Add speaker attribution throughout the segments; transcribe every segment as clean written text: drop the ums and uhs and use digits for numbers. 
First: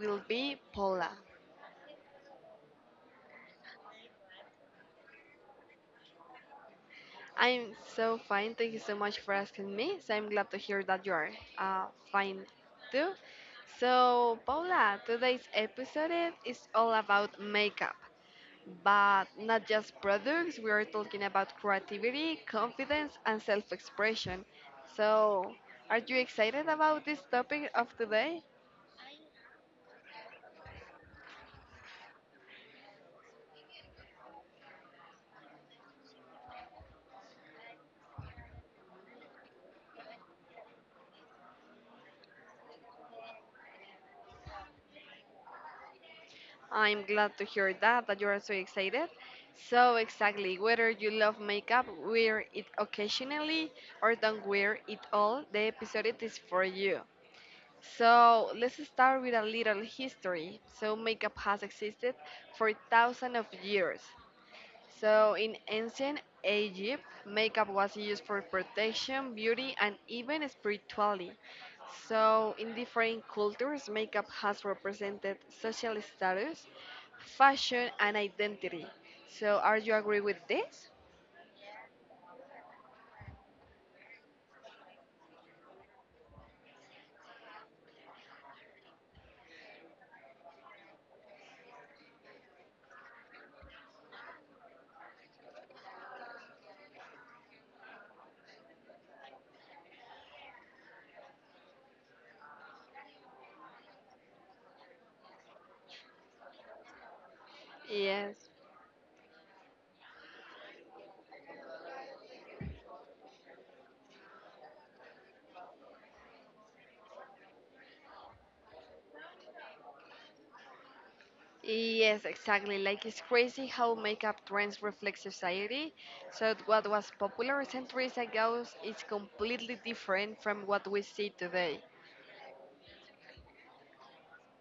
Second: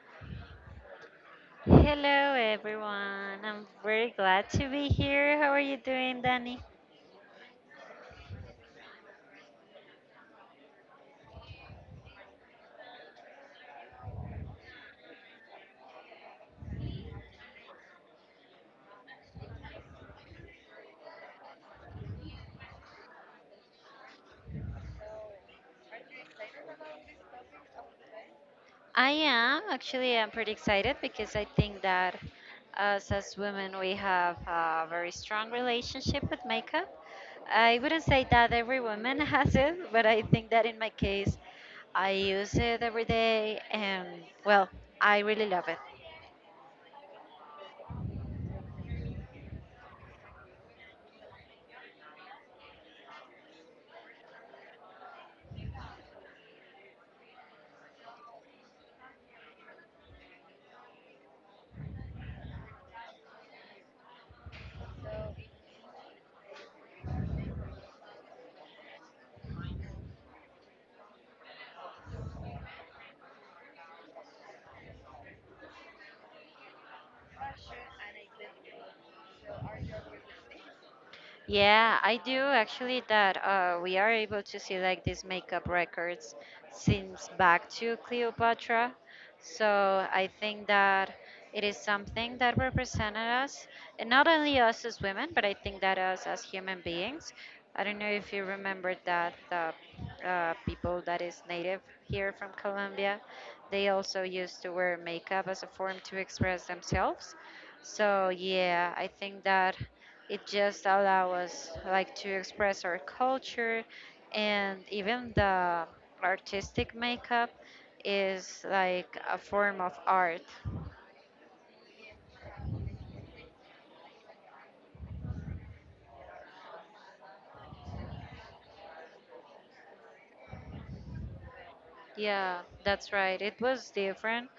Speaker 1: will be Paula.
Speaker 2: Hello, everyone. I'm very glad to be here. How are you doing, Danny?
Speaker 1: I'm so fine. Thank you so much for asking me. So, I'm glad to hear that you are uh, fine too. So, Paula, today's episode is all about makeup, but not just products. We are talking about creativity, confidence, and self expression. So, are you excited about this topic of today?
Speaker 2: I am actually. I'm pretty excited because I think that us as women we have a very strong relationship with makeup. I wouldn't say that every woman has it, but I think that in my case, I use it every day, and well, I really love it.
Speaker 1: I'm glad to hear that, that you are so excited. So, exactly, whether you love makeup, wear it occasionally, or don't wear it all, the episode is for you. So, let's start with a little history. So, makeup has existed for thousands of years. So, in ancient Egypt, makeup was used for protection, beauty, and even spirituality. So, in different cultures, makeup has represented social status, fashion, and identity. So, are you agree with this?
Speaker 2: Yeah, I do actually that we are able to see like these makeup records since back to Cleopatra. So I think that it is something that represented us, and not only us as women, but I think that us as human beings. I don't know if you remember that the people that is native here from Colombia, they also used to wear makeup as a form to express themselves. So
Speaker 1: Yes.
Speaker 2: yeah, I think that. It just allows us like to express our culture and even the artistic makeup is like a form of art.
Speaker 1: Yes, exactly. Like, it's crazy how makeup trends reflect society. So what was popular centuries ago is completely different from what we see today.
Speaker 2: Yeah, that's right. It was different,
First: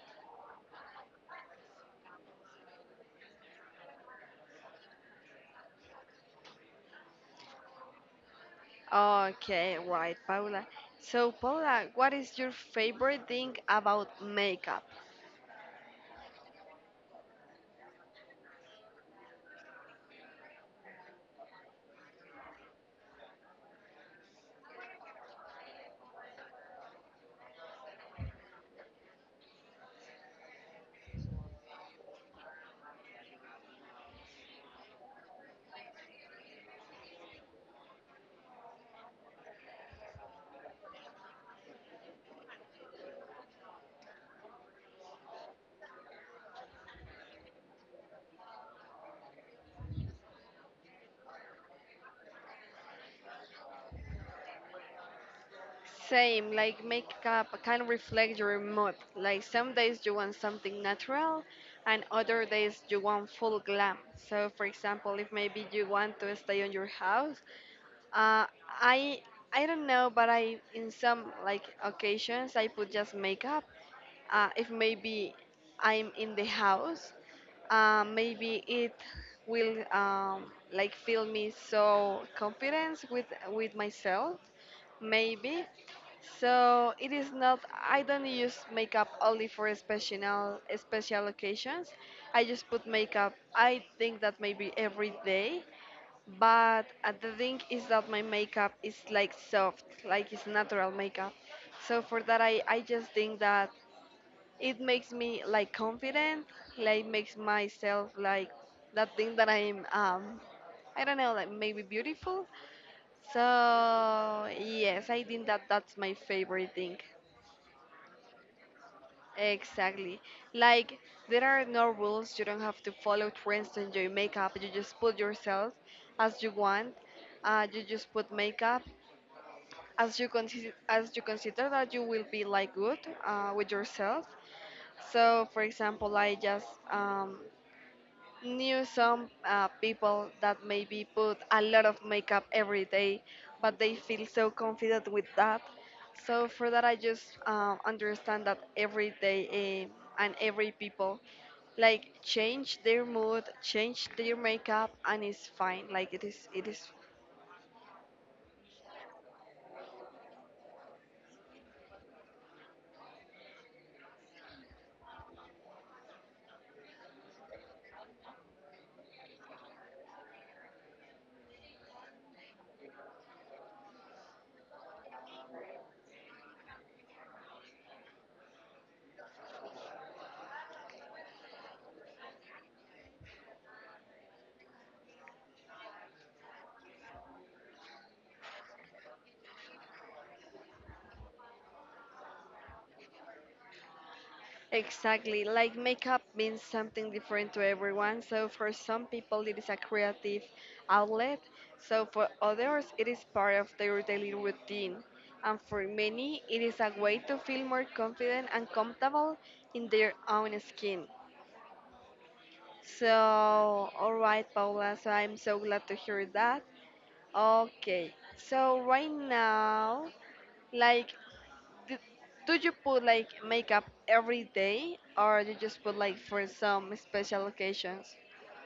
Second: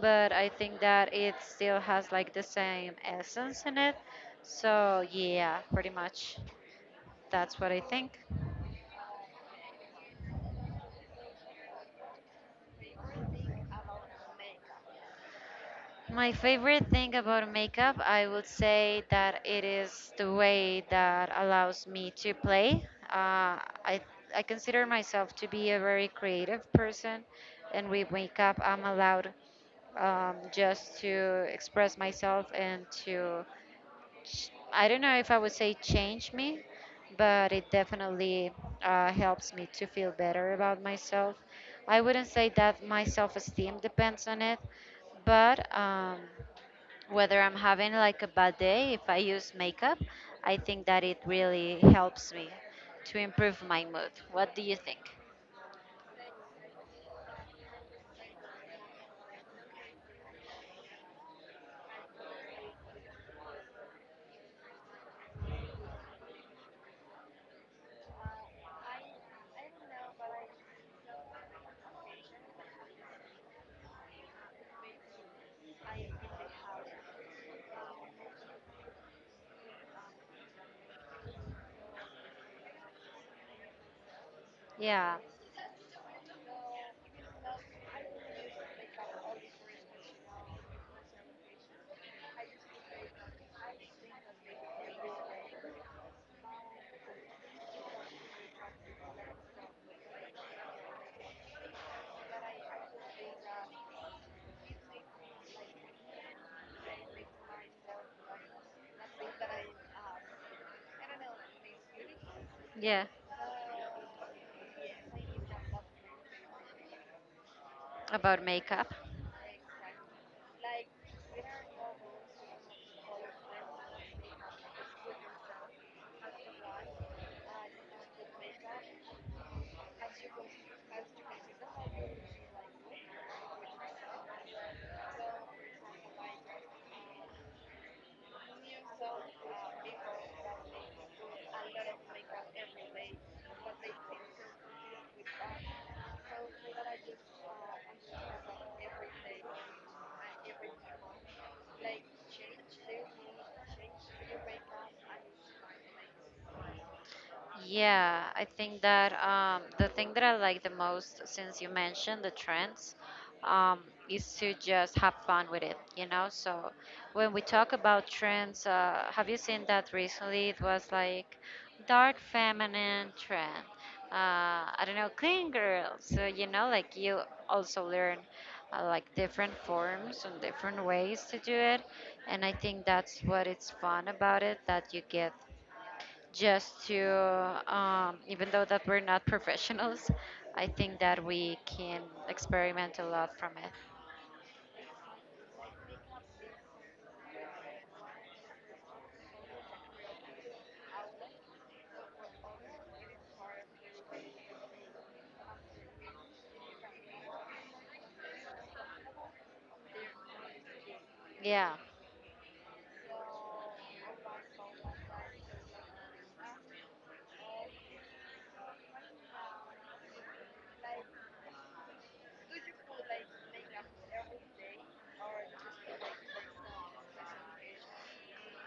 Speaker 2: but I think that it still has like the same essence in it. So, yeah, pretty much that's what I think.
Speaker 1: Okay, right, Paula. So, Paula, what is your favorite thing about makeup?
Speaker 2: My favorite thing about makeup, I would say that it is the way that allows me to play. I I consider myself to be a very creative person, and with makeup, I'm allowed just to express myself and to I don't know if I would say change me, but it definitely helps me to feel better about myself. I wouldn't say that my self-esteem depends on it, but whether I'm having like a bad day, if I use makeup, I think that it really helps me to improve my mood. What do you think?
Speaker 1: Same, like makeup kind of reflect your mood. Like some days you want something natural, and other days you want full glam. So, for example, if maybe you want to stay on your house, Uh, I I don't know, but I in some like occasions I put just makeup. If maybe I'm in the house, maybe it will like feel me so confidence with myself.
Speaker 2: Yeah,
Speaker 1: Maybe so it is not I don't use makeup only for special occasions. I just put makeup I think that maybe every day but the thing is that my makeup is like soft, like it's natural makeup. So for that, I just think that it makes me like confident, like makes myself like that thing that I'm, I don't know, like maybe beautiful.
Speaker 2: yeah,
Speaker 1: So yes, I think that that's my favorite thing.
Speaker 2: about makeup.
Speaker 1: Exactly. Like there are no rules. You don't have to follow trends to enjoy makeup. You just put yourself as you want. You just put makeup as you consider that you will be like good with yourself. So for example I just um, knew some people that maybe put a lot of makeup every day but they feel so confident with that. So for that I just understand that every day and every people like change their mood, change their makeup and it's fine like it is.
Speaker 2: Yeah, I think that the thing that I like the most, since you mentioned the trends, um, is to just have fun with it, you know? So when we talk about trends, have you seen that recently? It was like dark feminine trend. Uh, I don't know, clean girl. So, you know, like you also learn like different forms and different ways to do it. And I think that's what it's fun about it, that you get just to even though that we're not professionals, I think that we can experiment a lot from it.
Speaker 1: Exactly. Like makeup means something different to everyone. So for some people it is a creative outlet. So for others it is part of their daily routine. And for many it is a way to feel more confident and comfortable in their own skin.
Speaker 2: Yeah.
Speaker 1: So all right Paula, so I'm so glad to hear that. Okay. So right now, like, do, do you put like makeup every day or you just put like for some special occasions?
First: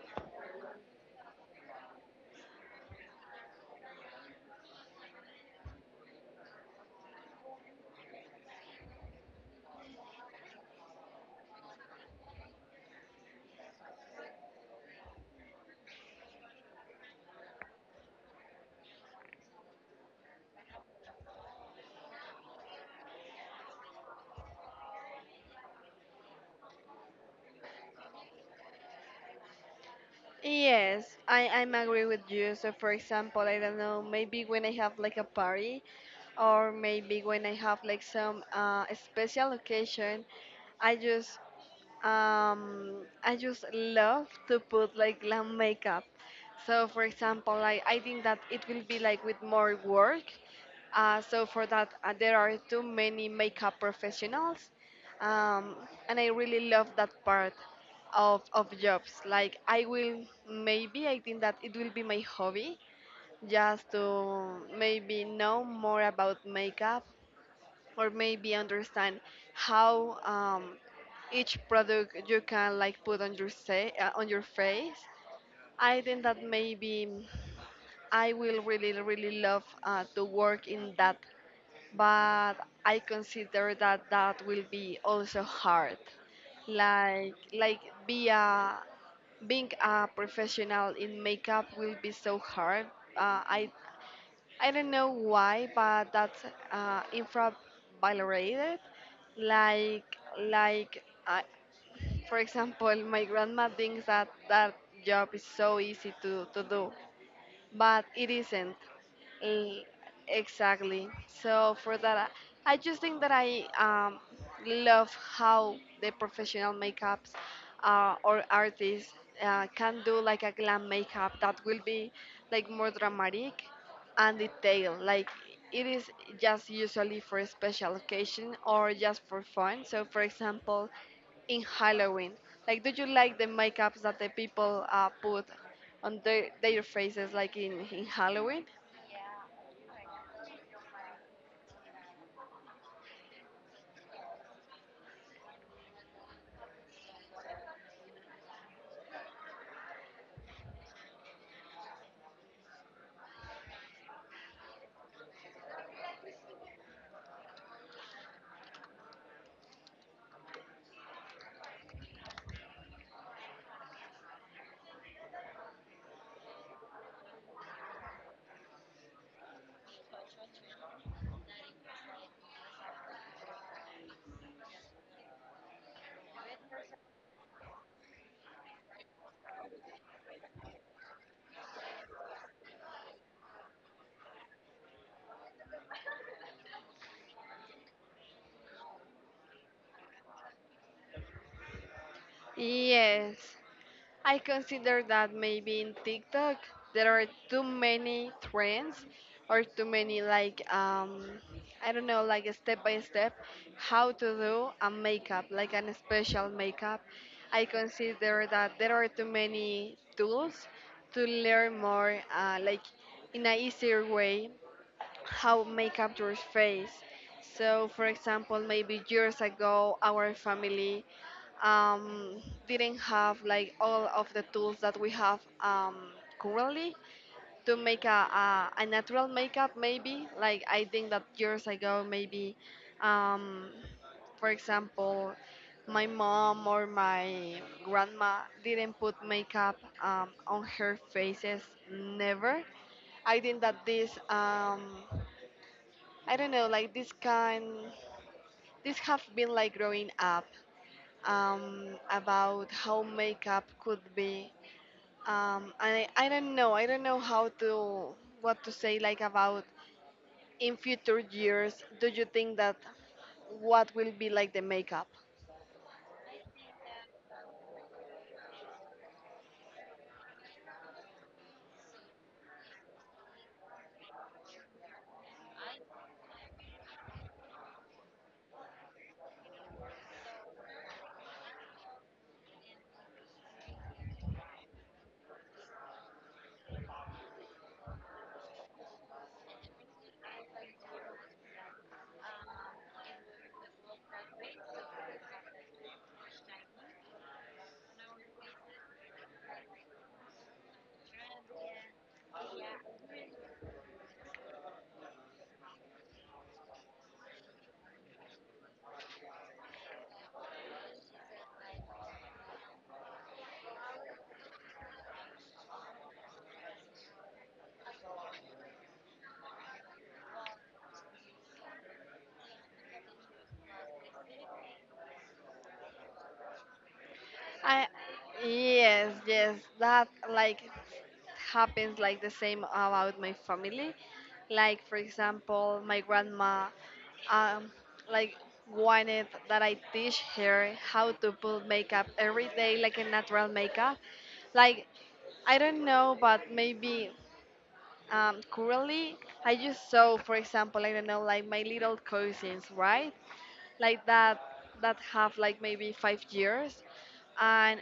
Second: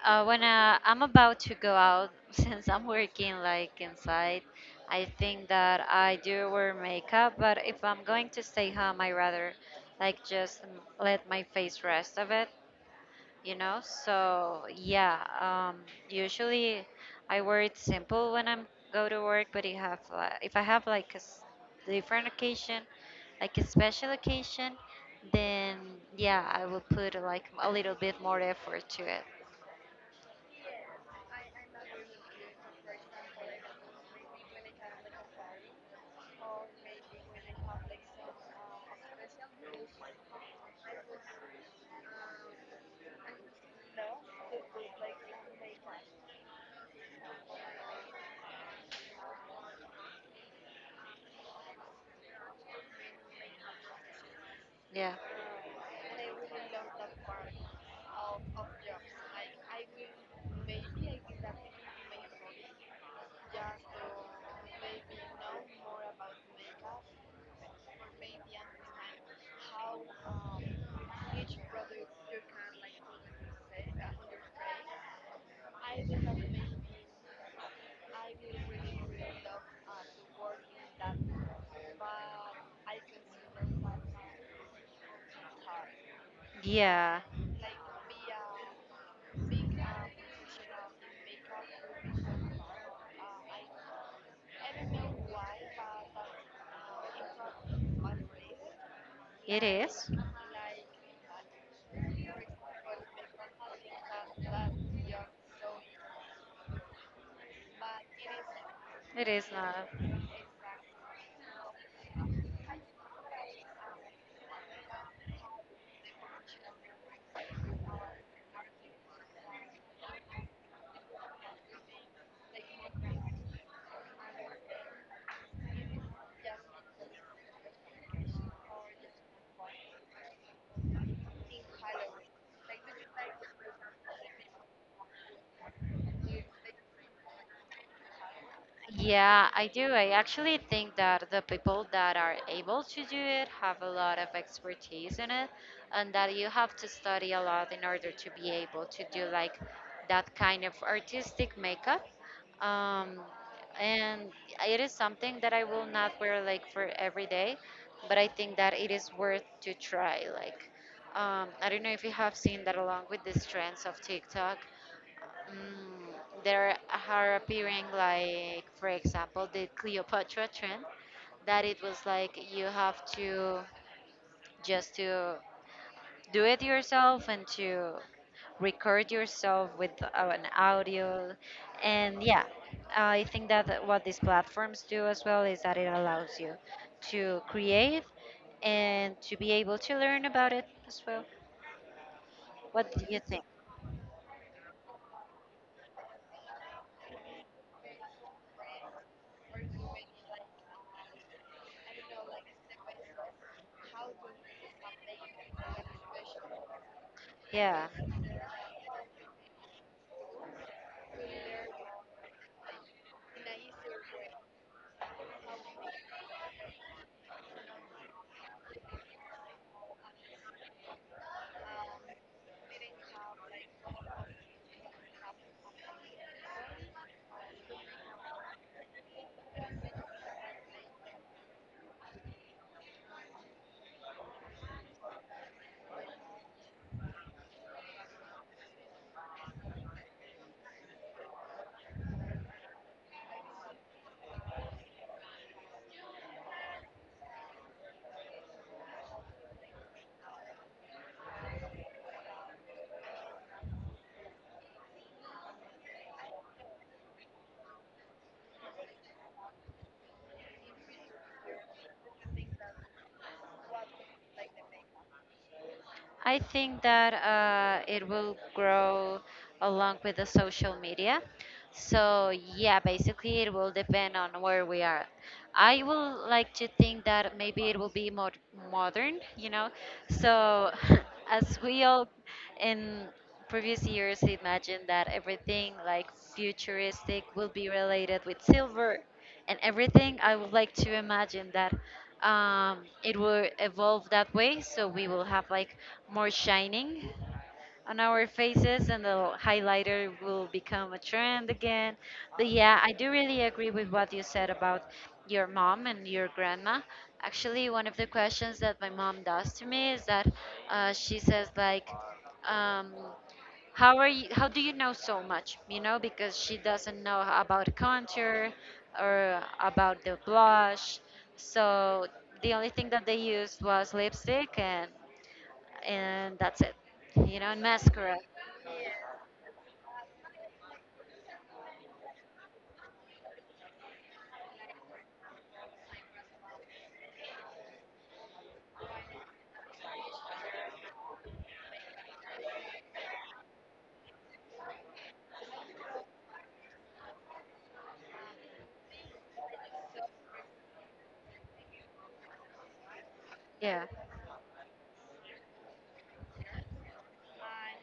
Speaker 2: When I'm about to go out since I'm working like inside, I think that I do wear makeup, but if I'm going to stay home, I rather like just let my face rest of it, you know? So yeah, usually I wear it simple when I'm go to work, but it have if I have like a different occasion, like a special occasion, then yeah, I will put like a little bit more effort to it.
Speaker 1: Yes, I'm agree with you. So for example, I don't know, maybe when I have like a party or maybe when I have like some special occasion, I just I just love to put like glam makeup. So, for example, like I think that it will be like with more work. So for that, there are too many makeup professionals,
Speaker 2: yeah
Speaker 1: um, and I really love that part of jobs. Like I will maybe I think that it will be my hobby just to maybe know more about makeup or maybe understand how each product you can like put on your say on your face. I think that maybe I will really love to work in that, but I consider that that will be also hard.
Speaker 2: yeah
Speaker 1: Like be a being a professional in makeup will be so hard. uh, i I don't know why, but that's infravalorated.
Speaker 2: it
Speaker 1: Like,
Speaker 2: is
Speaker 1: like, I, for example, my grandma thinks that that job is so easy to do but it isn't.
Speaker 2: it is
Speaker 1: Eh,
Speaker 2: not.
Speaker 1: exactly. So for that, I just think that I love how the professional makeups or artists can do like a glam makeup that will be like more dramatic and detailed. Like it is just usually for a special occasion or just for fun. So for example, in Halloween? Like, do you like the makeups that the people put on their faces, like in Halloween?
Speaker 2: Yeah, I do. I actually think that the people that are able to do it have a lot of expertise in it, and that you have to study a lot in order to be able to do like that kind of artistic makeup. Um, and it is something that I will not wear like for every day, but I think that it is worth to try. Like, I don't know if you have seen that along with these trends of TikTok, mm, there are appearing like, for example, the Cleopatra trend, that it was like you have to just to do it yourself and to record yourself with an audio. And yeah, I think that what these platforms do as well is that it allows you to create and to be able to learn about it as well. What do you
Speaker 1: Yes,
Speaker 2: think?
Speaker 1: I consider that maybe in TikTok there are too many trends or too many like I don't know, like a step by step how to do a makeup like an special makeup. I
Speaker 2: Yeah,
Speaker 1: consider that there are too many tools to learn more like in a easier way how makeup your face. So, for example, maybe years ago, our family, um, didn't have like all of the tools that we have currently to make a natural makeup. Maybe like I think that years ago, maybe, um, for example, my mom or my grandma didn't put makeup on her faces. Never. I think that this, I don't know, like this kind, this have been like growing up about how makeup could be. And I don't know, I don't know how to, what to say like about in future years, do you think that what will be like the makeup?
Speaker 2: I think that it will grow along with the social media. So, yeah, basically, it will depend on where we are. I will like to think that maybe it will be more modern, you know. So, as we all in previous years imagined that everything like futuristic will be related with silver and everything. I would like to imagine that it will evolve that way, so we will have like more shining on our faces and the highlighter will become a trend again. But yeah, I do really agree with what you said about your mom and your grandma. Actually, one of the questions that my mom does to me is that she says like, um, how do you know so much, you know, because she doesn't know about contour or about the blush. So the only thing that they used was lipstick and that's it. You know, and
Speaker 1: I
Speaker 2: mascara.
Speaker 1: yes, yes, that like happens like the same about my family. Like for example, my grandma um like wanted that I teach her how to put makeup every day like a natural makeup. Like I don't know, but maybe currently I just saw for example, I don't know, like my little cousins, right?
Speaker 2: Yeah,
Speaker 1: Like that that have like maybe 5 years and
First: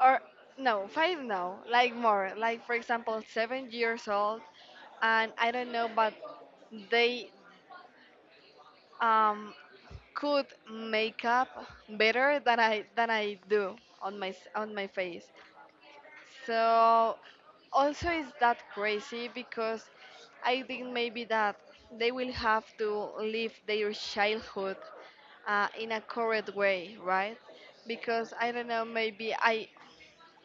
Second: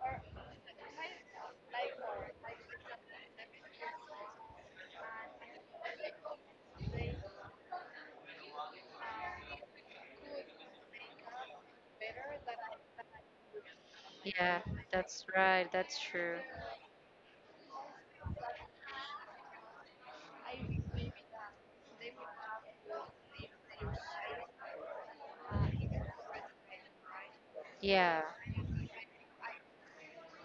Speaker 1: or no five no like more like for example 7 years old and I don't know but they, um, could make up better than I than I do on
Speaker 2: yeah,
Speaker 1: on my
Speaker 2: that's
Speaker 1: face.
Speaker 2: right. That's true.
Speaker 1: So also it's that crazy because I think maybe that they will have to live their childhood in a correct way, right?
Speaker 2: Yeah.
Speaker 1: Because I don't know, maybe I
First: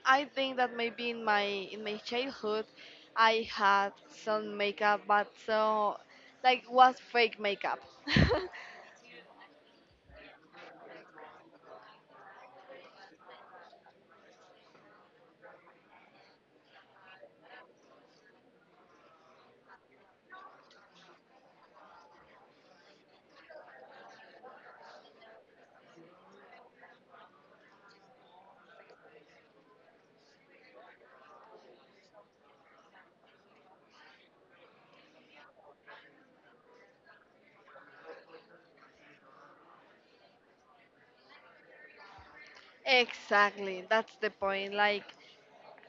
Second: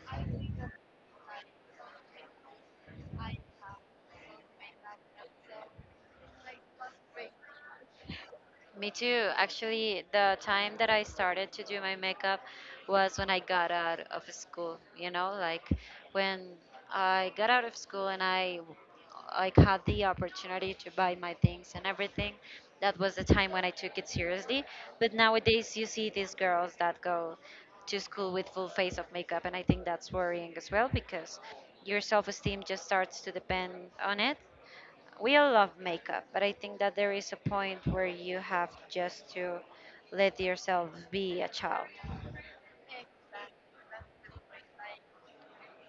Speaker 1: I think that maybe in my childhood I had some makeup, but so like was fake makeup.
Speaker 2: Me too. Actually, the time that I started to do my makeup was when I got out of school, you know, like when I got out of school and I like had the opportunity to buy my things and everything. That was the time when I took it seriously. But nowadays you see these girls that go to school with full face of makeup, and I think that's worrying as well because your self-esteem just starts to depend on it. We all love makeup, but I think that there is a point where you have just to let yourself be a child.
Speaker 1: Exactly, that's the point. Like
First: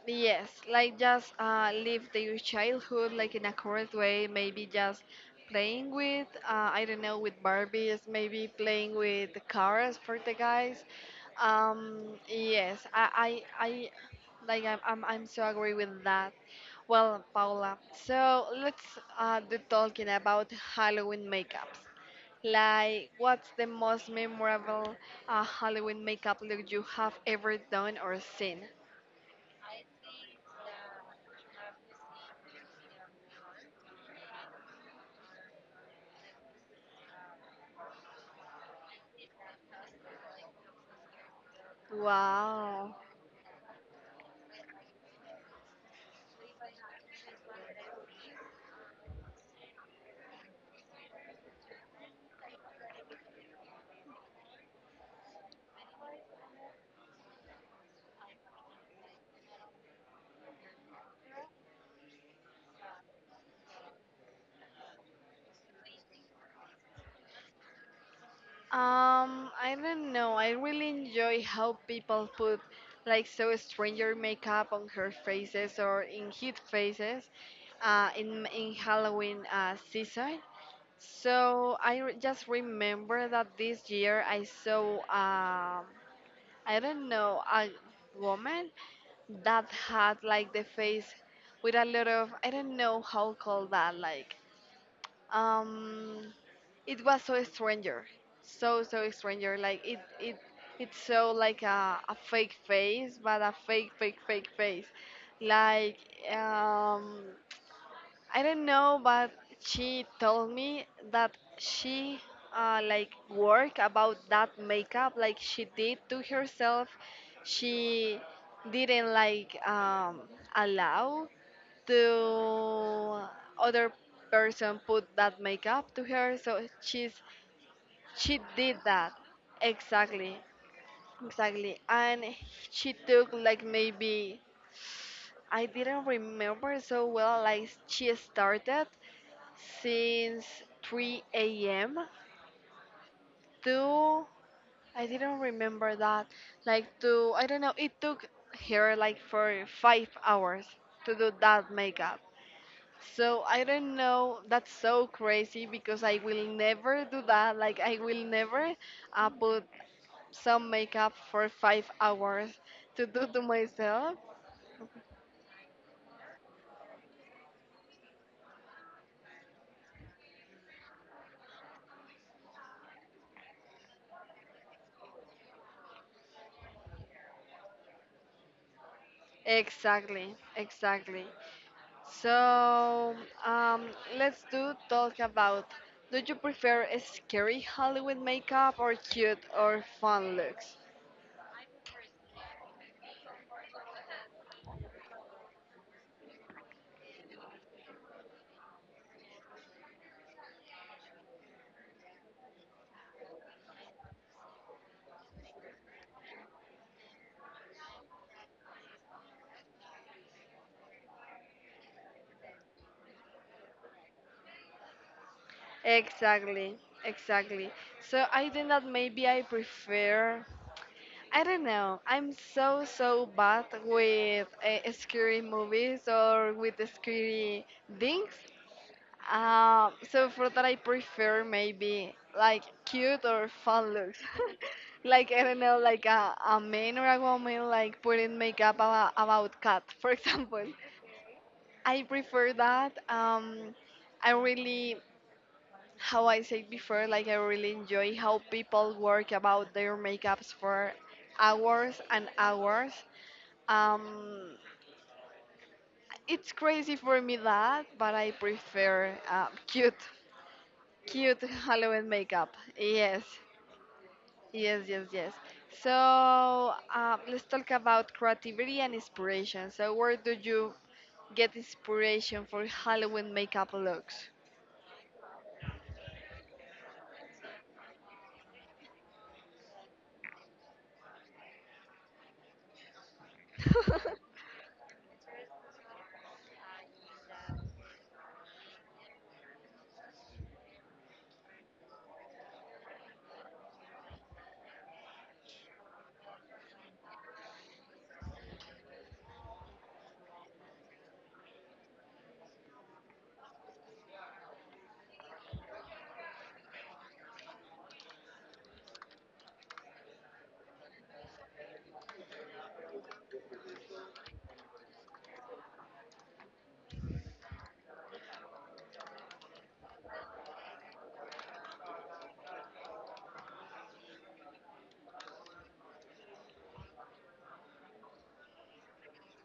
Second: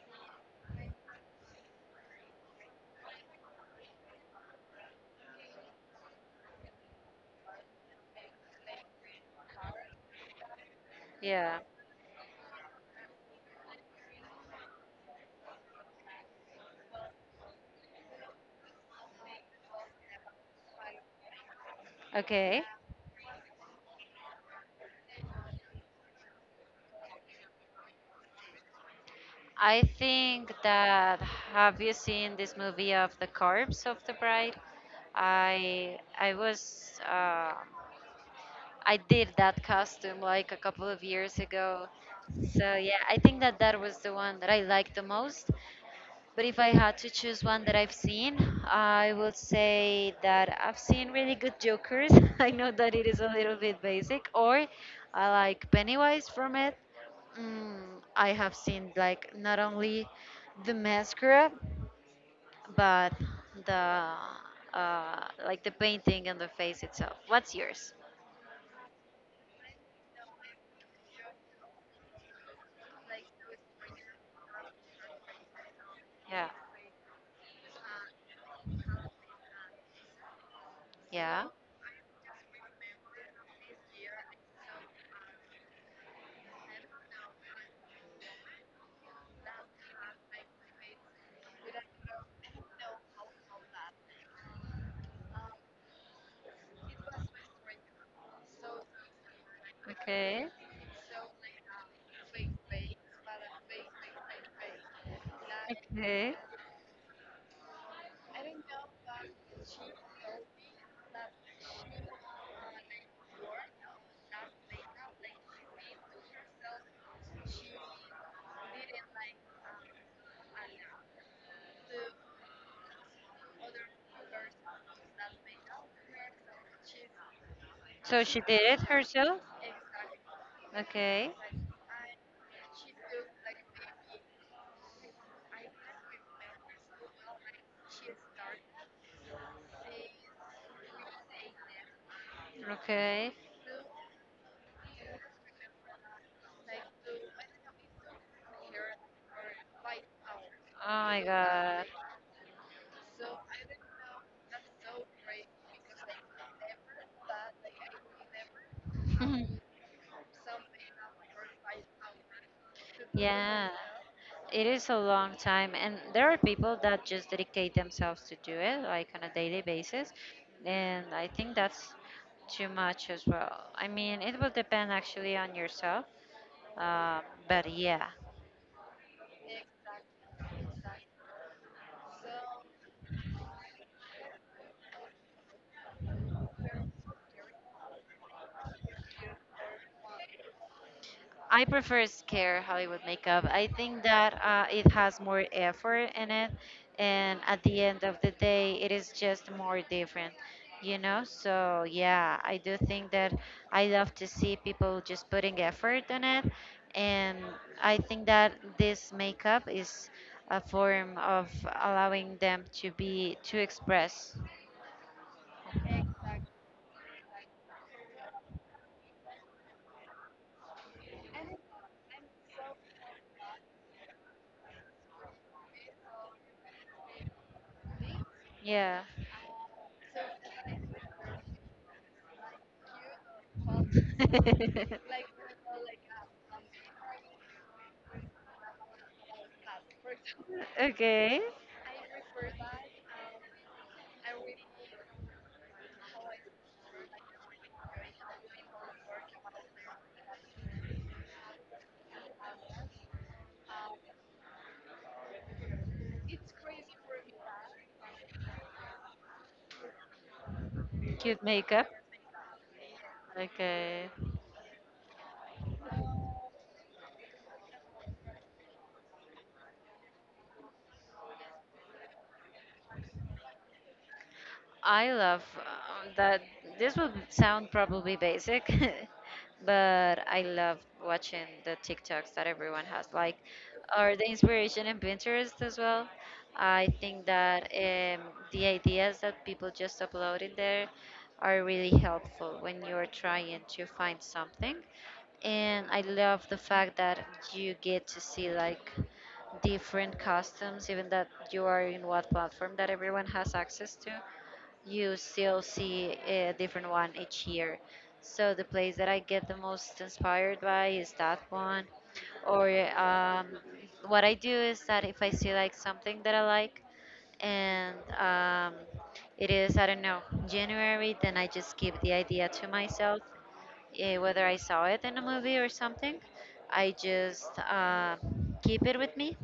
Speaker 1: yes, like just live their childhood like in a correct way. Maybe just playing with, I don't know, with Barbies. Maybe playing with the cars for the guys.
Speaker 2: Yeah.
Speaker 1: Um, yes, I like I'm so agree with that. Well, Paula, so let's do talking about Halloween makeups.
Speaker 2: Okay.
Speaker 1: Like, what's the most memorable Halloween makeup look you have ever done or seen?
Speaker 2: I think that, have you seen this movie of the corpse of the bride? I was I did that costume like a couple of years ago. So
Speaker 1: Wow.
Speaker 2: yeah, I think that that was the one that I liked the most. But if I had to choose one that I've seen, I would say that I've seen really good Jokers. I know that it is a little bit basic, or I like Pennywise from it. Mm, I have seen like not only the mascara, but the uh, like the painting and the face itself. What's yours?
Speaker 1: I don't know. I really enjoy how people put like so stranger makeup on her faces or in
Speaker 2: Yeah.
Speaker 1: his faces in Halloween season.
Speaker 2: Yeah.
Speaker 1: So just remember that this year I saw, I don't know a woman that had like the face with a lot of I don't know how called that like um it was so stranger, so so stranger like it
Speaker 2: Okay.
Speaker 1: it's so like a fake face but a fake face like,
Speaker 2: Okay.
Speaker 1: um, I don't know but she told me that she like work about that makeup like she did to herself. She didn't like allow the other person put that makeup to her so she's
Speaker 2: So
Speaker 1: she
Speaker 2: she did
Speaker 1: did
Speaker 2: it
Speaker 1: that
Speaker 2: herself?
Speaker 1: exactly.
Speaker 2: Okay,
Speaker 1: Exactly and she took like maybe I didn't remember so well like she started since 3 a.m.
Speaker 2: okay.
Speaker 1: to I didn't remember that like to I don't know it took her like for 5 hours
Speaker 2: Oh
Speaker 1: to
Speaker 2: my
Speaker 1: do that
Speaker 2: God.
Speaker 1: makeup. So I don't know. That's so crazy because I will never do that. Like I will never put some makeup for 5 hours to do to
Speaker 2: Yeah,
Speaker 1: myself.
Speaker 2: it is a long time, and there are people that just dedicate themselves to do it, like on a daily basis, and I think that's too much as well. I mean, it will depend actually on yourself, uh, but yeah.
Speaker 1: Exactly, exactly. So, um, let's do talk about. Do you prefer a scary Hollywood makeup or cute or fun looks?
Speaker 2: I prefer scare Hollywood makeup. I think that it has more effort in it, and at the end of the day, it is just more different, you know. So yeah, I do think that I love to see people just putting effort in it, and I think that this makeup is a form of allowing them to be to express.
Speaker 1: Exactly, exactly. So I think that maybe I prefer. I don't know. I'm so bad with scary movies or with scary things.
Speaker 2: Yeah.
Speaker 1: So for that, I prefer maybe like cute or fun looks. Like I don't know, like a man or a woman like putting makeup about cat, for example.
Speaker 2: Okay.
Speaker 1: I prefer that. I really, how I said before, like I really enjoy how people work about their makeups for hours and hours, um, it's crazy for me that, but I prefer cute, cute
Speaker 2: Cute makeup.
Speaker 1: Halloween makeup. Yes,
Speaker 2: Okay.
Speaker 1: yes. So let's talk about creativity and inspiration. So where do you get inspiration for Halloween makeup looks?
Speaker 2: I love that. This will sound probably basic, but I love watching the TikToks that everyone has, like, or the inspiration in Pinterest as well. I think that the ideas that people just upload in there are really helpful when you're trying to find something. And I love the fact that you get to see like different customs, even that you are in what platform that everyone has access to, you still see a different one each year. So the place that I get the most inspired by is that one. Or um, what I do is that if I see like something that I like, and it is I don't know January, then I just keep the idea to myself. Whether I saw it in a movie or something, I just keep it with me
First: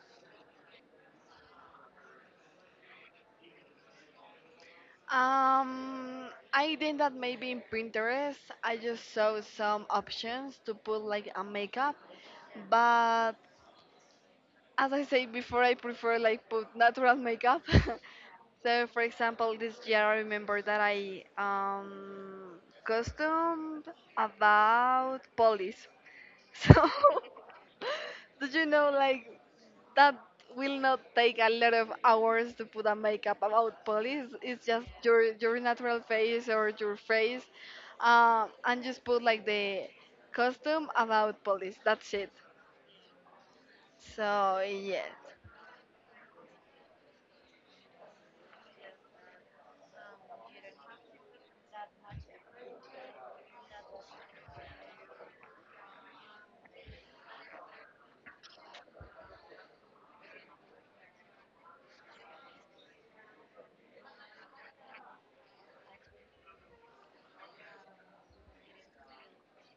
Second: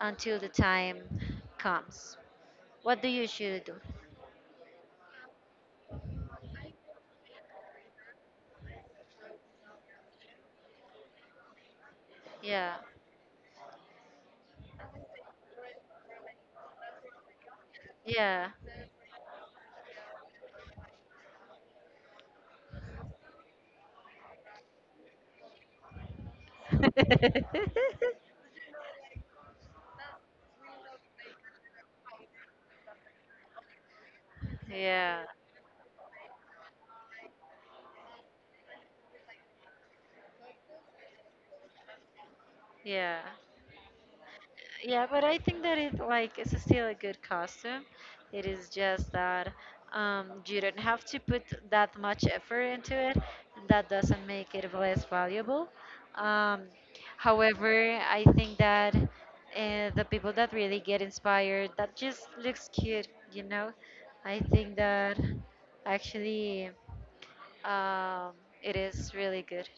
Speaker 2: until the time comes. What do you usually do?
Speaker 1: Um, I think that maybe in Pinterest I just saw some options to put like a makeup,
Speaker 2: Yeah.
Speaker 1: but as I said before, I prefer like put natural makeup.
Speaker 2: Yeah.
Speaker 1: So, for example, this year I remember that I costumed about police. So, do you know like that will not take a lot of hours to put a makeup about police? It's just
Speaker 2: Yeah.
Speaker 1: your natural face or your face, and just put like the costume about police. That's it.
Speaker 2: Yeah.
Speaker 1: So
Speaker 2: Yeah,
Speaker 1: yes.
Speaker 2: but I think that it like it's still a good costume. It is just that you don't have to put that much effort into it, and that doesn't make it less valuable. Um However, I think that the people that really get inspired that just looks cute, you know. I think that actually um it is really good.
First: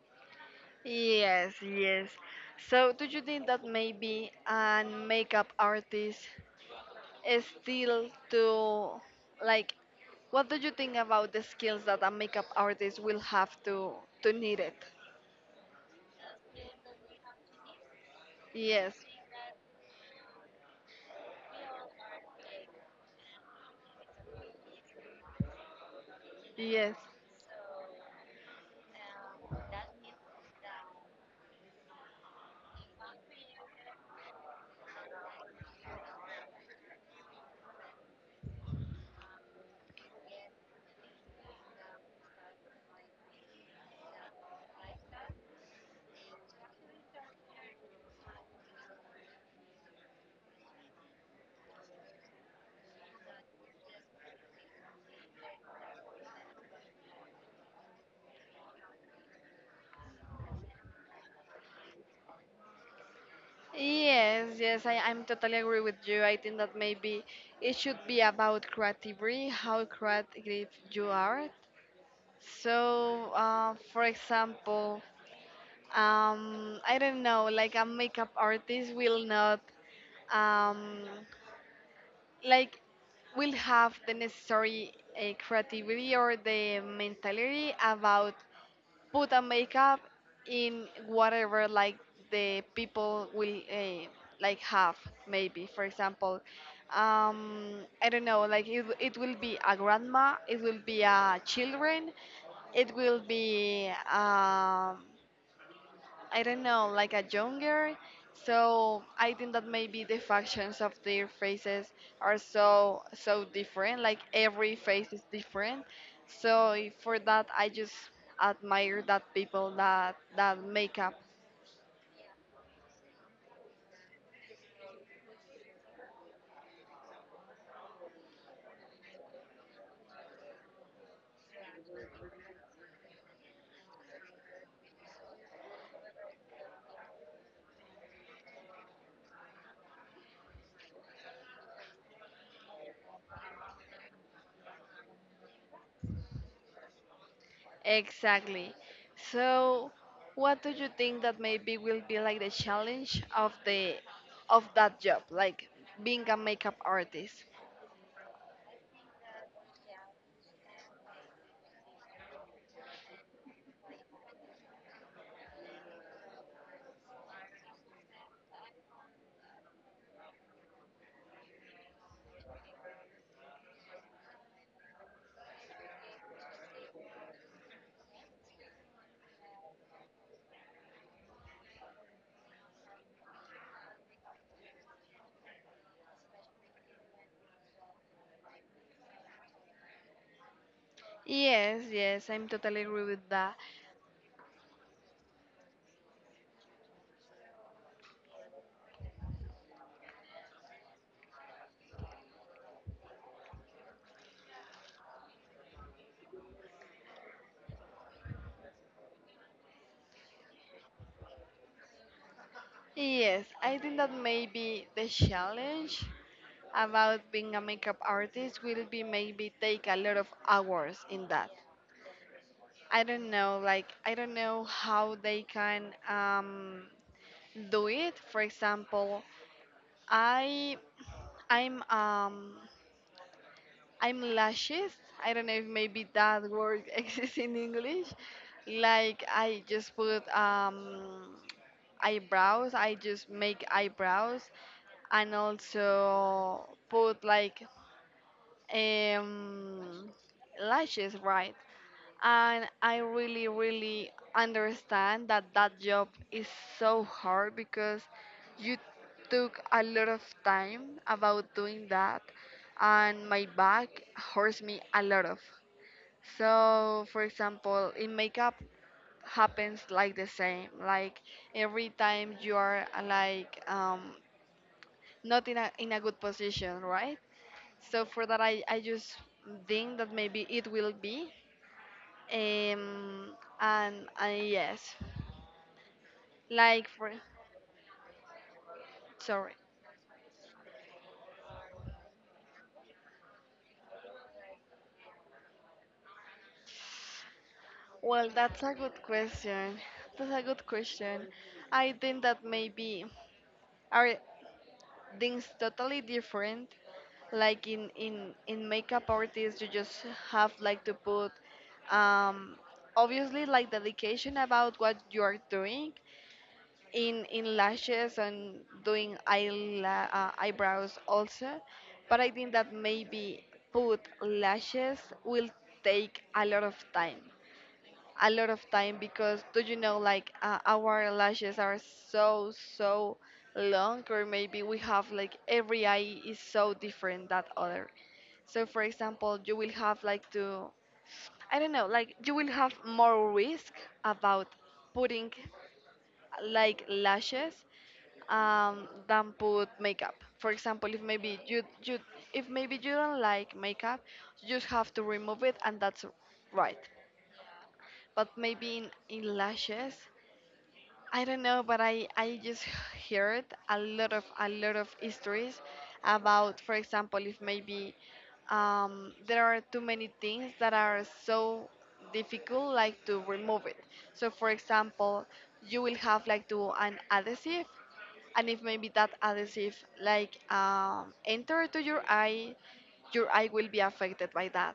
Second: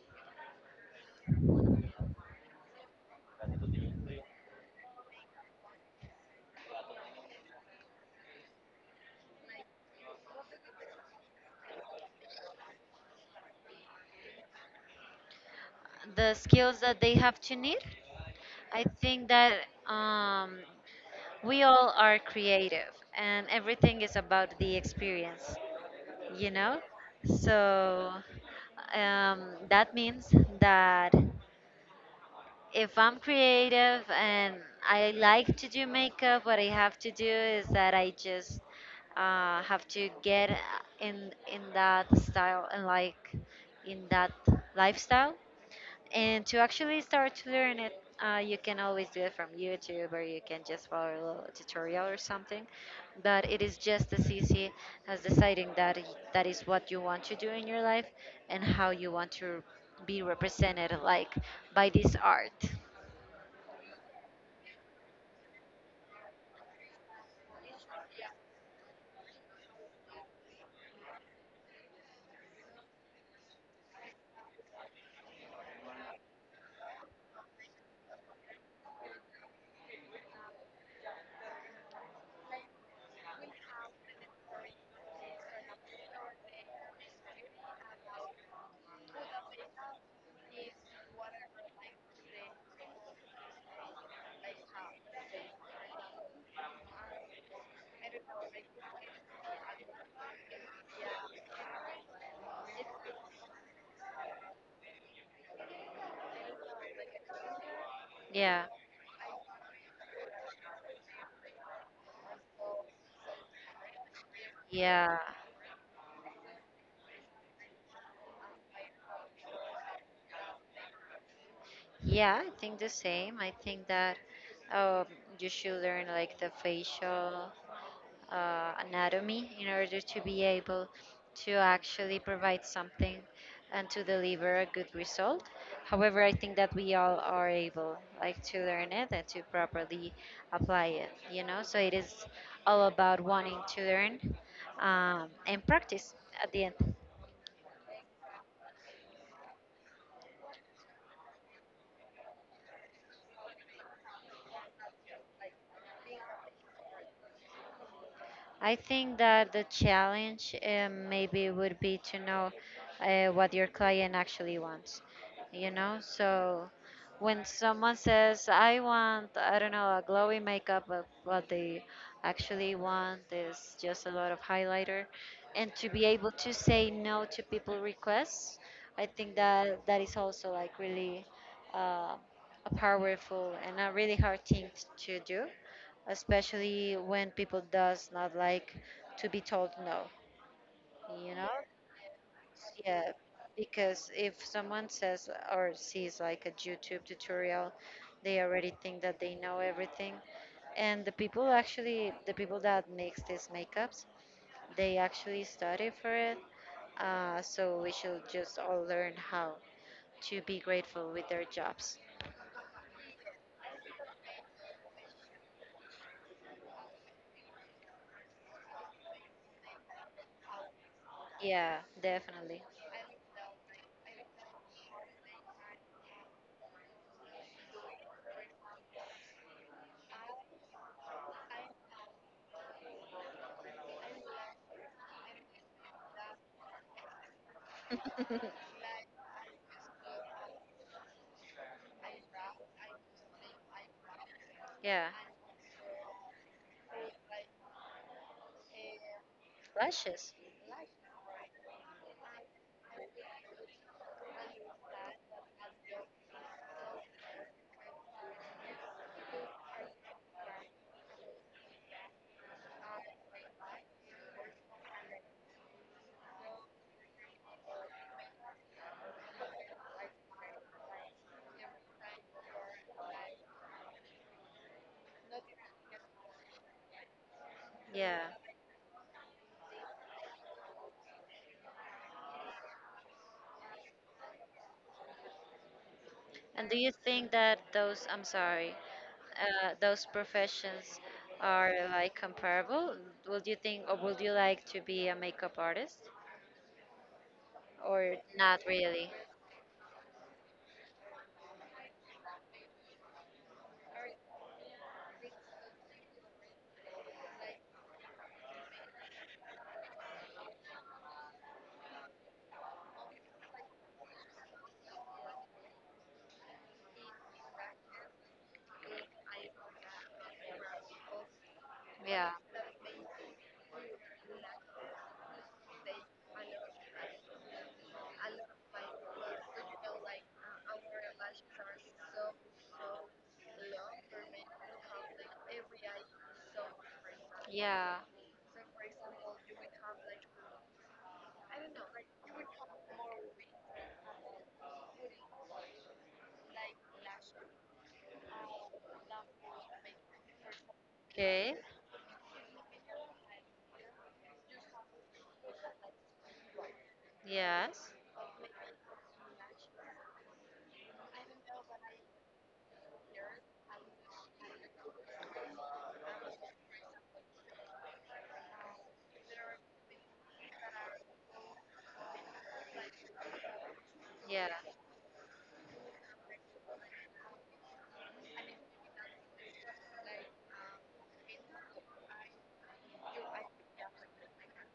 Speaker 1: Yes, yes. So, do you think that maybe a makeup artist is still to like what do you think about the skills that a makeup artist will have to need it?
Speaker 2: The skills that they have to need. I
Speaker 1: Yes.
Speaker 2: think that um, we all are creative and everything is about the experience, you know?
Speaker 1: Yes.
Speaker 2: So that means that if I'm creative and I like to do makeup, what I have to do is that I just have to get in that style and like in that lifestyle, and to actually start to learn it, you can always do it from YouTube or you can just follow a little tutorial or something. But it is just as easy as deciding that that is what you want to do in your life and how you want to be represented, like by this art.
Speaker 1: Yes, yes, I'm totally agree with you. I think that maybe it should be about creativity, how creative you are. So, for example, I don't know like a makeup artist will not um like will have the necessary creativity or the mentality about put a makeup in whatever like the people will like have maybe for example um I don't know like it will be a grandma it will be a children it will be I don't know, like a younger.
Speaker 2: Yeah,
Speaker 1: So I think that maybe the factions of their faces are so different. Like every face
Speaker 2: yeah,
Speaker 1: is different. So for that, I just admire that people that that makeup
Speaker 2: yeah. I think the same. I think that um, you should learn like the facial anatomy in order to be able to actually provide something and to deliver a good result. However, I think that we all are able like to learn it and to properly apply it, you know? So it is all about wanting to learn and practice at the end.
Speaker 1: exactly. So what do you think that maybe will be like the challenge of the of that job, like being a makeup artist?
Speaker 2: I think that the challenge maybe would be to know what your client actually wants, you know? So when someone says, I want, I don't know, a glowy makeup, but what they actually want is just a lot of highlighter. And to be able to say no to people requests, I think that that is also like really uh, a powerful and a really hard thing to do, especially when people does not like to be told no, you know.
Speaker 1: Yes, yes, I'm totally agree
Speaker 2: Yeah,
Speaker 1: with that.
Speaker 2: because if someone says or sees like a YouTube tutorial, they already think that they know everything, and the people that makes these makeups, they actually study for it. So we should just all learn how to be grateful with their jobs.
Speaker 1: Yes, I think that maybe the challenge about being a makeup artist will be maybe take a lot of hours in that.
Speaker 2: Yeah, definitely.
Speaker 1: I don't know, like I don't know how they can do it. For example, I I'm I'm lashes. I don't know if maybe that word exists in English. Like I just put eyebrows. I just make eyebrows,
Speaker 2: Yeah.
Speaker 1: and also put like um,
Speaker 2: Lashes.
Speaker 1: lashes, right? And I really, really understand that that job is so hard because you took a lot of time about doing that, and my back hurts me a lot of. So, for example, in makeup happens like the same. Like every time you are like not in a good position, right? So
Speaker 2: Yeah.
Speaker 1: for that, I just think that maybe it will be. Um, and yes,
Speaker 2: And do
Speaker 1: like
Speaker 2: you
Speaker 1: for
Speaker 2: think that those, I'm sorry,
Speaker 1: sorry.
Speaker 2: those professions are like comparable? Would you think, or would you like to be a makeup artist, or
Speaker 1: Well,
Speaker 2: not
Speaker 1: that's a good
Speaker 2: really?
Speaker 1: question. That's a good question. I think that maybe are things totally different. Like in makeup artists, you just have like to put um obviously like dedication about what you are doing in lashes and doing eyebrows also but
Speaker 2: Yeah.
Speaker 1: I think that maybe put lashes will take a lot of time a lot of time because do you know like our lashes are so so long or maybe we have like every eye is so different that other
Speaker 2: Yeah.
Speaker 1: so for example you will have like to I don't know, like you will have more risk about putting like lashes than put makeup. For example, if maybe
Speaker 2: Okay.
Speaker 1: you if maybe you don't like makeup, you just have to remove it, and that's right.
Speaker 2: Yes.
Speaker 1: But maybe in lashes, I don't know, but I just heard a lot of histories about, for example, if maybe there are too many things that are so difficult like to remove it so
Speaker 2: Yeah.
Speaker 1: for example you will have like to an adhesive and if maybe that adhesive like enter to your eye will be affected by that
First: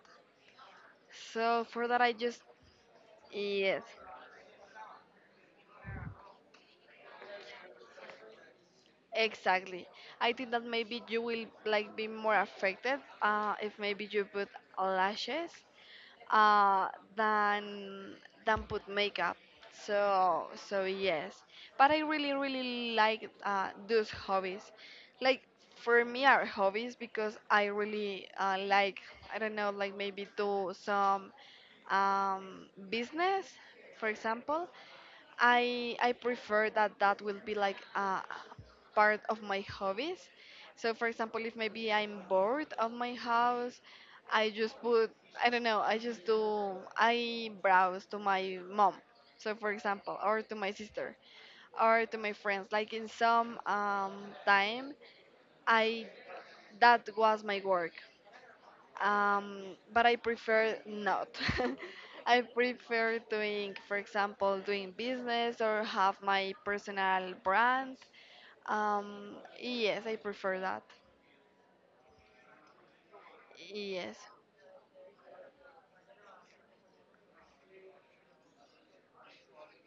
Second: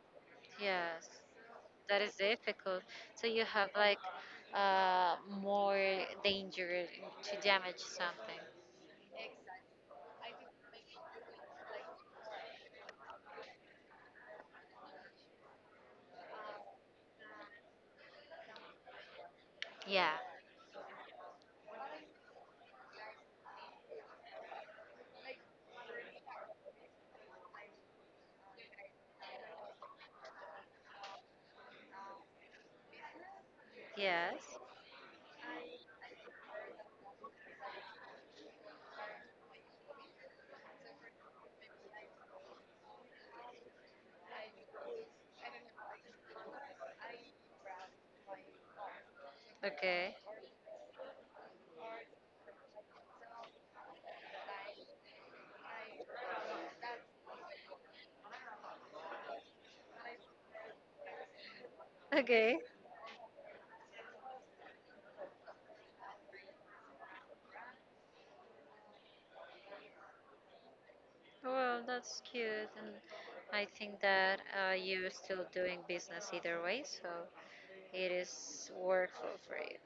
Speaker 2: Yes.
Speaker 1: so for that
Speaker 2: That
Speaker 1: I
Speaker 2: is
Speaker 1: just
Speaker 2: difficult. So you have
Speaker 1: yes
Speaker 2: like more danger to damage something.
Speaker 1: exactly I think that maybe you will like be more affected if maybe you put lashes uh, than than put makeup.
Speaker 2: Yeah.
Speaker 1: So so yes, but I really really like those hobbies. Like for me are hobbies because I really like I don't know like maybe do some business, for
Speaker 2: Yes.
Speaker 1: example. I prefer that that will be like a part of my hobbies. So for example, if maybe I'm bored of my house, I just put I don't know, I just do I browse to my mom. So for
Speaker 2: Okay.
Speaker 1: example, or to my sister, or to my friends. Like in some time, I that was my work but I prefer not. I
Speaker 2: Okay.
Speaker 1: prefer doing, for example, doing business or have my personal brand. Yes, I prefer that.
Speaker 2: Well, that's cute, and I think
Speaker 1: Yes,
Speaker 2: that you're still doing business either way, so it is workflow for you.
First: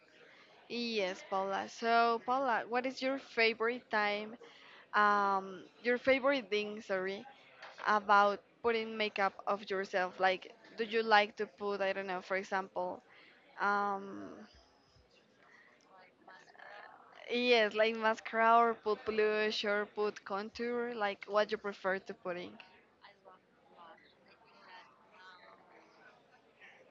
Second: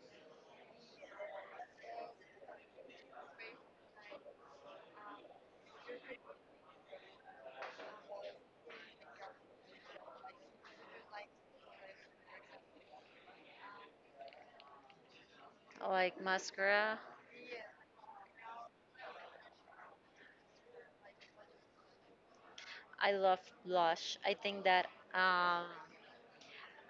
Speaker 1: yes, Paula. So, Paula, what is your favorite time? Your favorite thing, sorry, about putting makeup of yourself? Like, do you like to put, I don't know, for example, um,
Speaker 2: Like mascara.
Speaker 1: yes, like mascara or put blush or put contour, like what you prefer to putting.
Speaker 2: I love blush. I think that um,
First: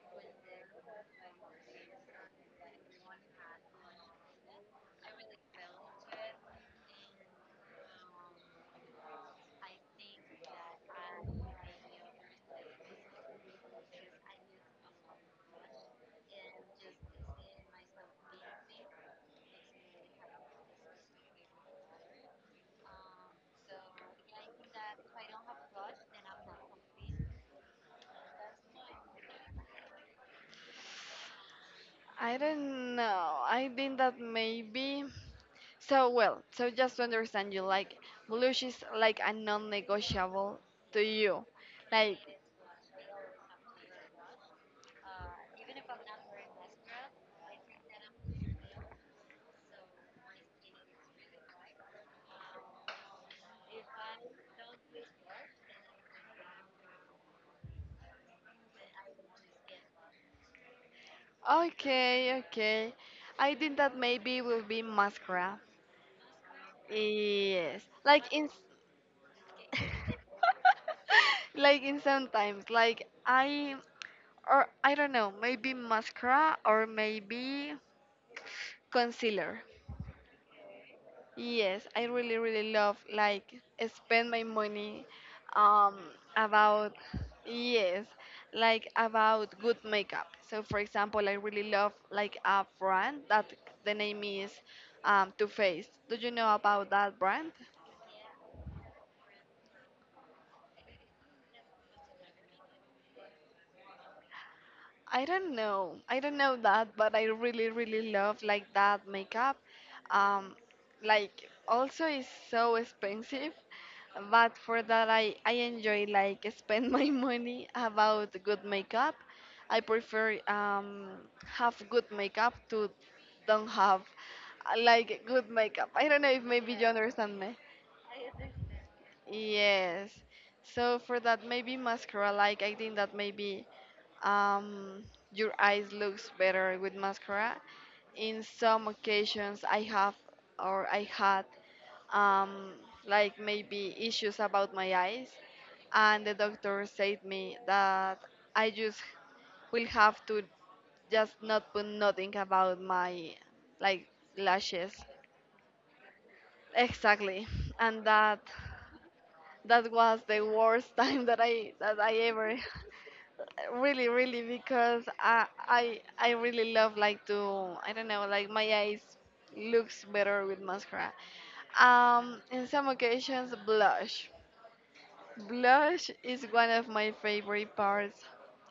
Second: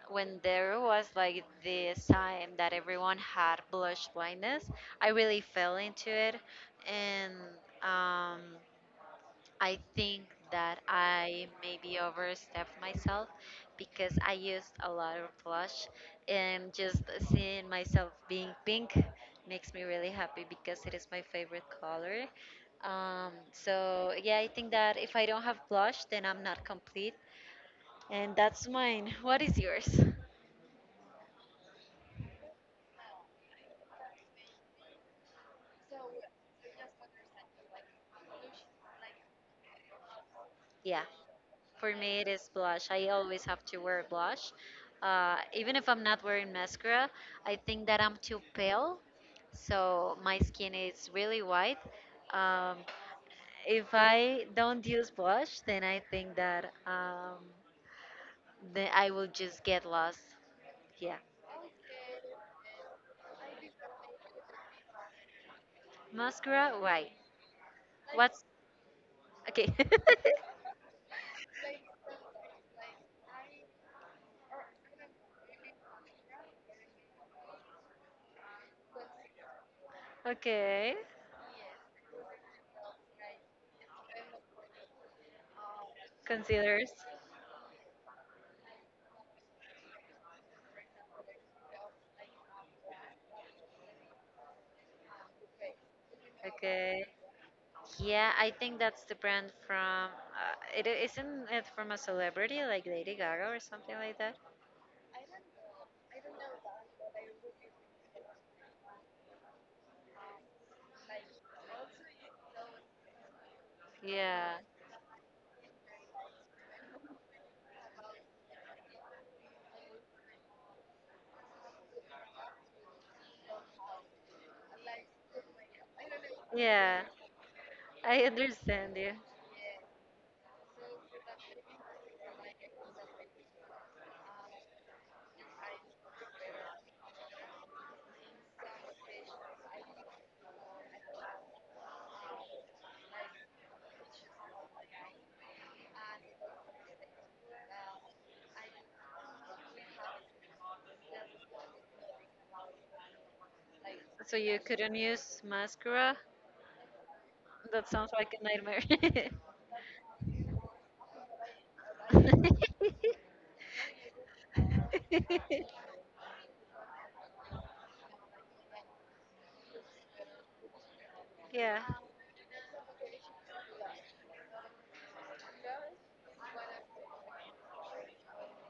Speaker 2: when there was like this time that everyone had blush blindness, I really fell into it, and um, I think that I maybe overstepped myself because I used a lot of blush and just seeing myself being pink makes me really happy because it is my favorite color. So yeah, I think that if I don't have blush, then I'm not complete. And that's mine. What is yours?
Speaker 1: I don't know. I think that maybe. So well, so just to understand you, like blush is like a non-negotiable to
Speaker 2: Yeah.
Speaker 1: you.
Speaker 2: For
Speaker 1: Like,
Speaker 2: me, it is blush. I always have to wear blush. Even if I'm not wearing mascara, I think that I'm too pale. So my skin is really white. Um, if I don't use blush, then I think that then I will just get lost. Yeah.
Speaker 1: okay, okay. I think that maybe will be mascara.
Speaker 2: Mascara, why?
Speaker 1: Yes, like
Speaker 2: What's.
Speaker 1: in.
Speaker 2: Okay.
Speaker 1: Like in sometimes like I or I don't know, maybe mascara or maybe concealer.
Speaker 2: Okay.
Speaker 1: Yes, I really really love like spend my money um
Speaker 2: Concealers.
Speaker 1: about yes, like about good makeup. So for example, I really love like a brand that the name is Too Faced. Do you know about
Speaker 2: Okay.
Speaker 1: that brand?
Speaker 2: Yeah, I think that's the brand from. It not it from a celebrity like Lady Gaga or something like that.
Speaker 1: I don't know. I don't know that, but I really, really love like that makeup. Um, like also it's so expensive,
Speaker 2: Yeah.
Speaker 1: but for that I enjoy like spend my money about good makeup. I prefer have good makeup to don't have like good makeup. I don't know if maybe you
Speaker 2: Yeah,
Speaker 1: understand me.
Speaker 2: I understand you.
Speaker 1: Yes. So for that maybe mascara like I think that maybe um your eyes looks better with mascara. In some occasions I have or I had um like maybe issues about my eyes and the doctor said me that I just will have to just not put nothing about my like
Speaker 2: So you
Speaker 1: lashes.
Speaker 2: couldn't use mascara?
Speaker 1: Exactly.
Speaker 2: That
Speaker 1: And
Speaker 2: sounds like
Speaker 1: that
Speaker 2: a nightmare.
Speaker 1: that was the worst time that I ever really really because I I I really love like to I don't know like my eyes looks better with mascara.
Speaker 2: Yeah.
Speaker 1: In some occasions blush. Blush is one of my favorite parts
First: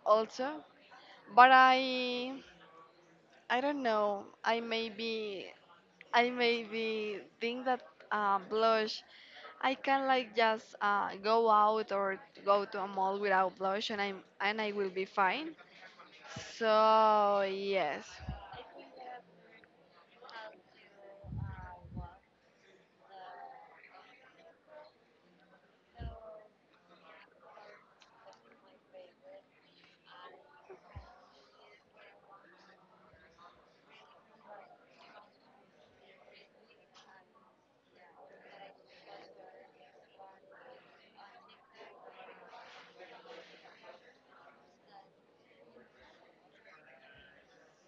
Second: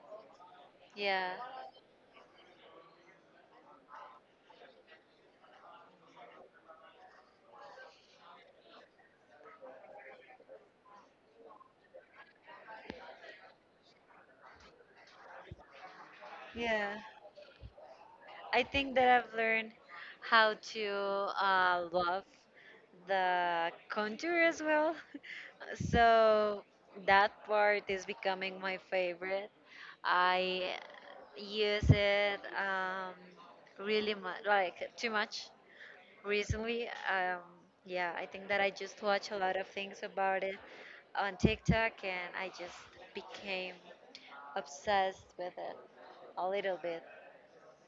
Speaker 1: also,
Speaker 2: Yeah.
Speaker 1: but I don't know I maybe think that blush, I can like just go out or go to a mall without blush, and I am and I will be fine.
Speaker 2: Yeah.
Speaker 1: So yes,
Speaker 2: I think that I've learned how to love the contour as well. So that part is becoming my favorite. I use it really much, like too much recently. Yeah, I think that I just watch a lot of things about it on TikTok and I just became obsessed with it a little bit.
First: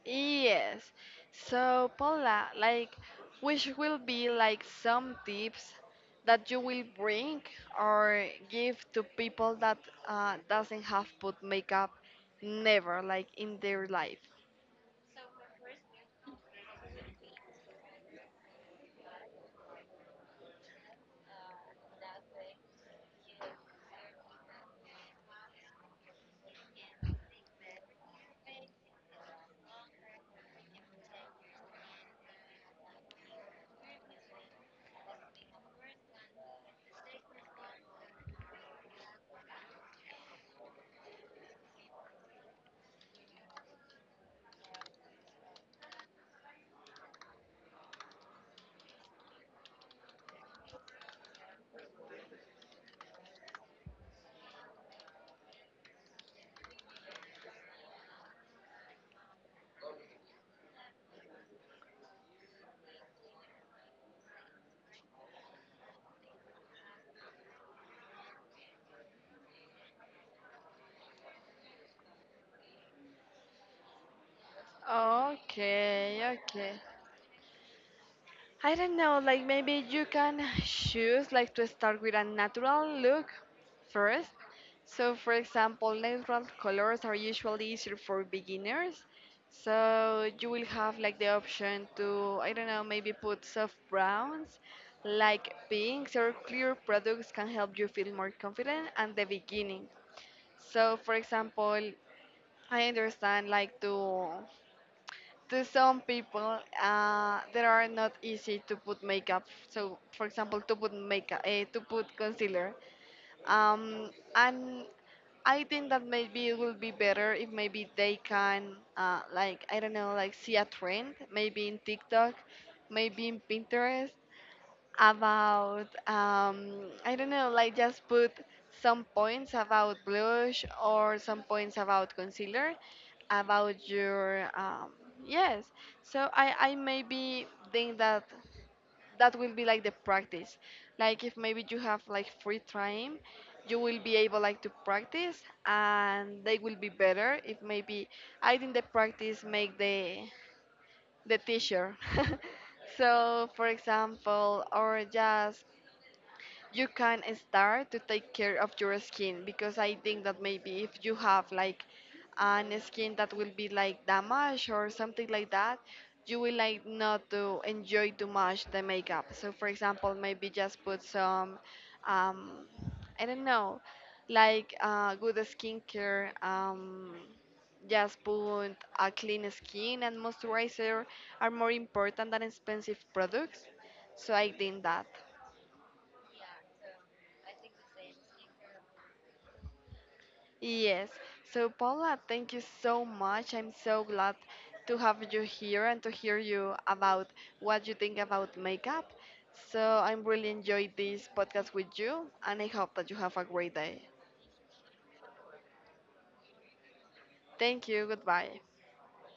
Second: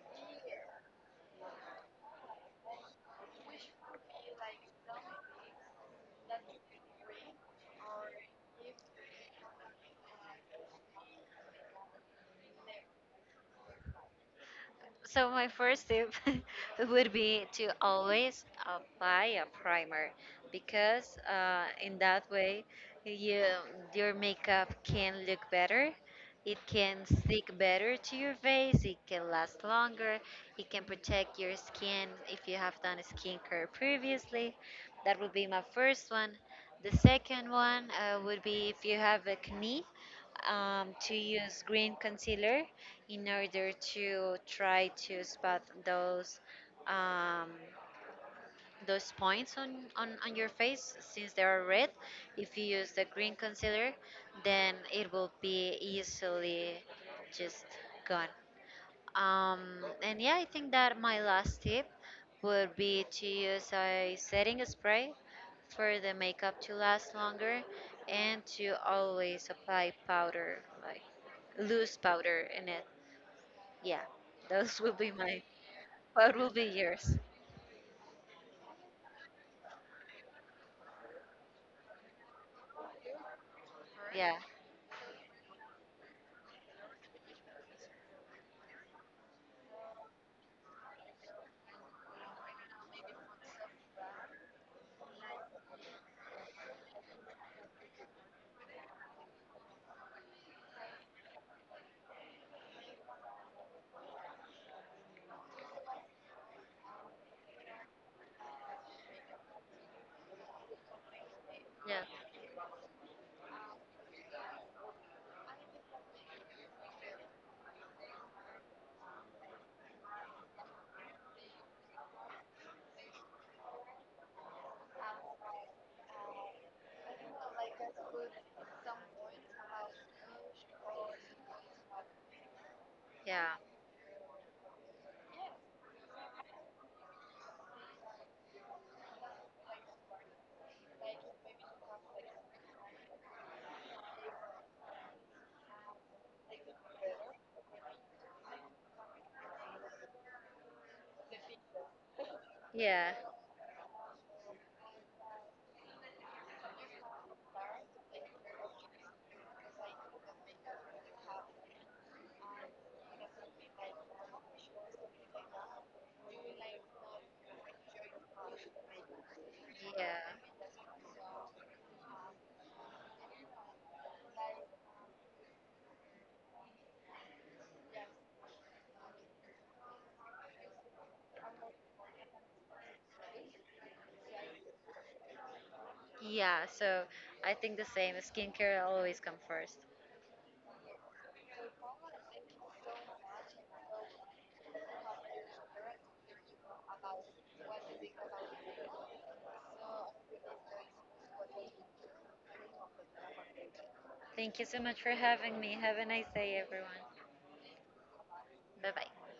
Speaker 1: yes. So Paula, like, which will be like some tips that you will bring or give to people that doesn't have put makeup never like in their life.
Speaker 2: So my first tip would be to always buy a primer, because in that way you your makeup can look better. It can stick better to your face. It can last longer. It can protect your skin if you have done skincare previously. That would be my first one. The second one would be if you have acne, to use green concealer in order to try to spot um, those points on your face. Since they are red, if you use the green concealer, then it will be easily just gone. um, and yeah, I think that my last tip would be to use a setting spray for the makeup to last longer, and to always apply powder, like loose powder in it. Yeah, those will be mine.
Speaker 1: Okay,
Speaker 2: What will be
Speaker 1: okay.
Speaker 2: yours?
Speaker 1: I don't know, like maybe you can choose like to start with a natural look first.
Speaker 2: Yeah,
Speaker 1: So for example, natural colors are usually easier for beginners. So you will have like the option to, I don't know, maybe put soft browns, like pinks or clear products can help you feel more confident at the beginning. So for example, I understand like to some people they are not easy to put makeup so for example to put makeup to
Speaker 2: yeah,
Speaker 1: put concealer um, and I think that maybe it will be better if maybe they can like I don't know like see a trend maybe in TikTok maybe in Pinterest about I don't know, like just put some points about blush or some points about concealer
Speaker 2: yeah,
Speaker 1: about your yes. So I maybe think that that will be like the practice. Like if maybe you have like free time, you will be able like to practice and they will be better if maybe I think the practice make the teacher.
Speaker 2: yeah,
Speaker 1: So, for example, or just you can start to take care of your skin because I think that maybe if you have like an skin that will be like damaged or something like that, you will like not to enjoy too much the makeup. So for example,
Speaker 2: yeah,
Speaker 1: maybe just put some, um, I don't know, like good skincare. Just put a clean skin and moisturizer are more important than expensive products. So I think that.
Speaker 2: yeah. So I think the same. Skincare always come first.
Speaker 1: Yes. So, Paula, thank you so much. I'm so glad to have you here and to hear you about what you think about makeup. So, I'm really enjoyed this podcast with you, and I hope that you have a great day.
Speaker 2: Thank you so much for having me. Have a nice day, everyone.
Speaker 1: Thank you. Goodbye.
Speaker 2: Bye bye.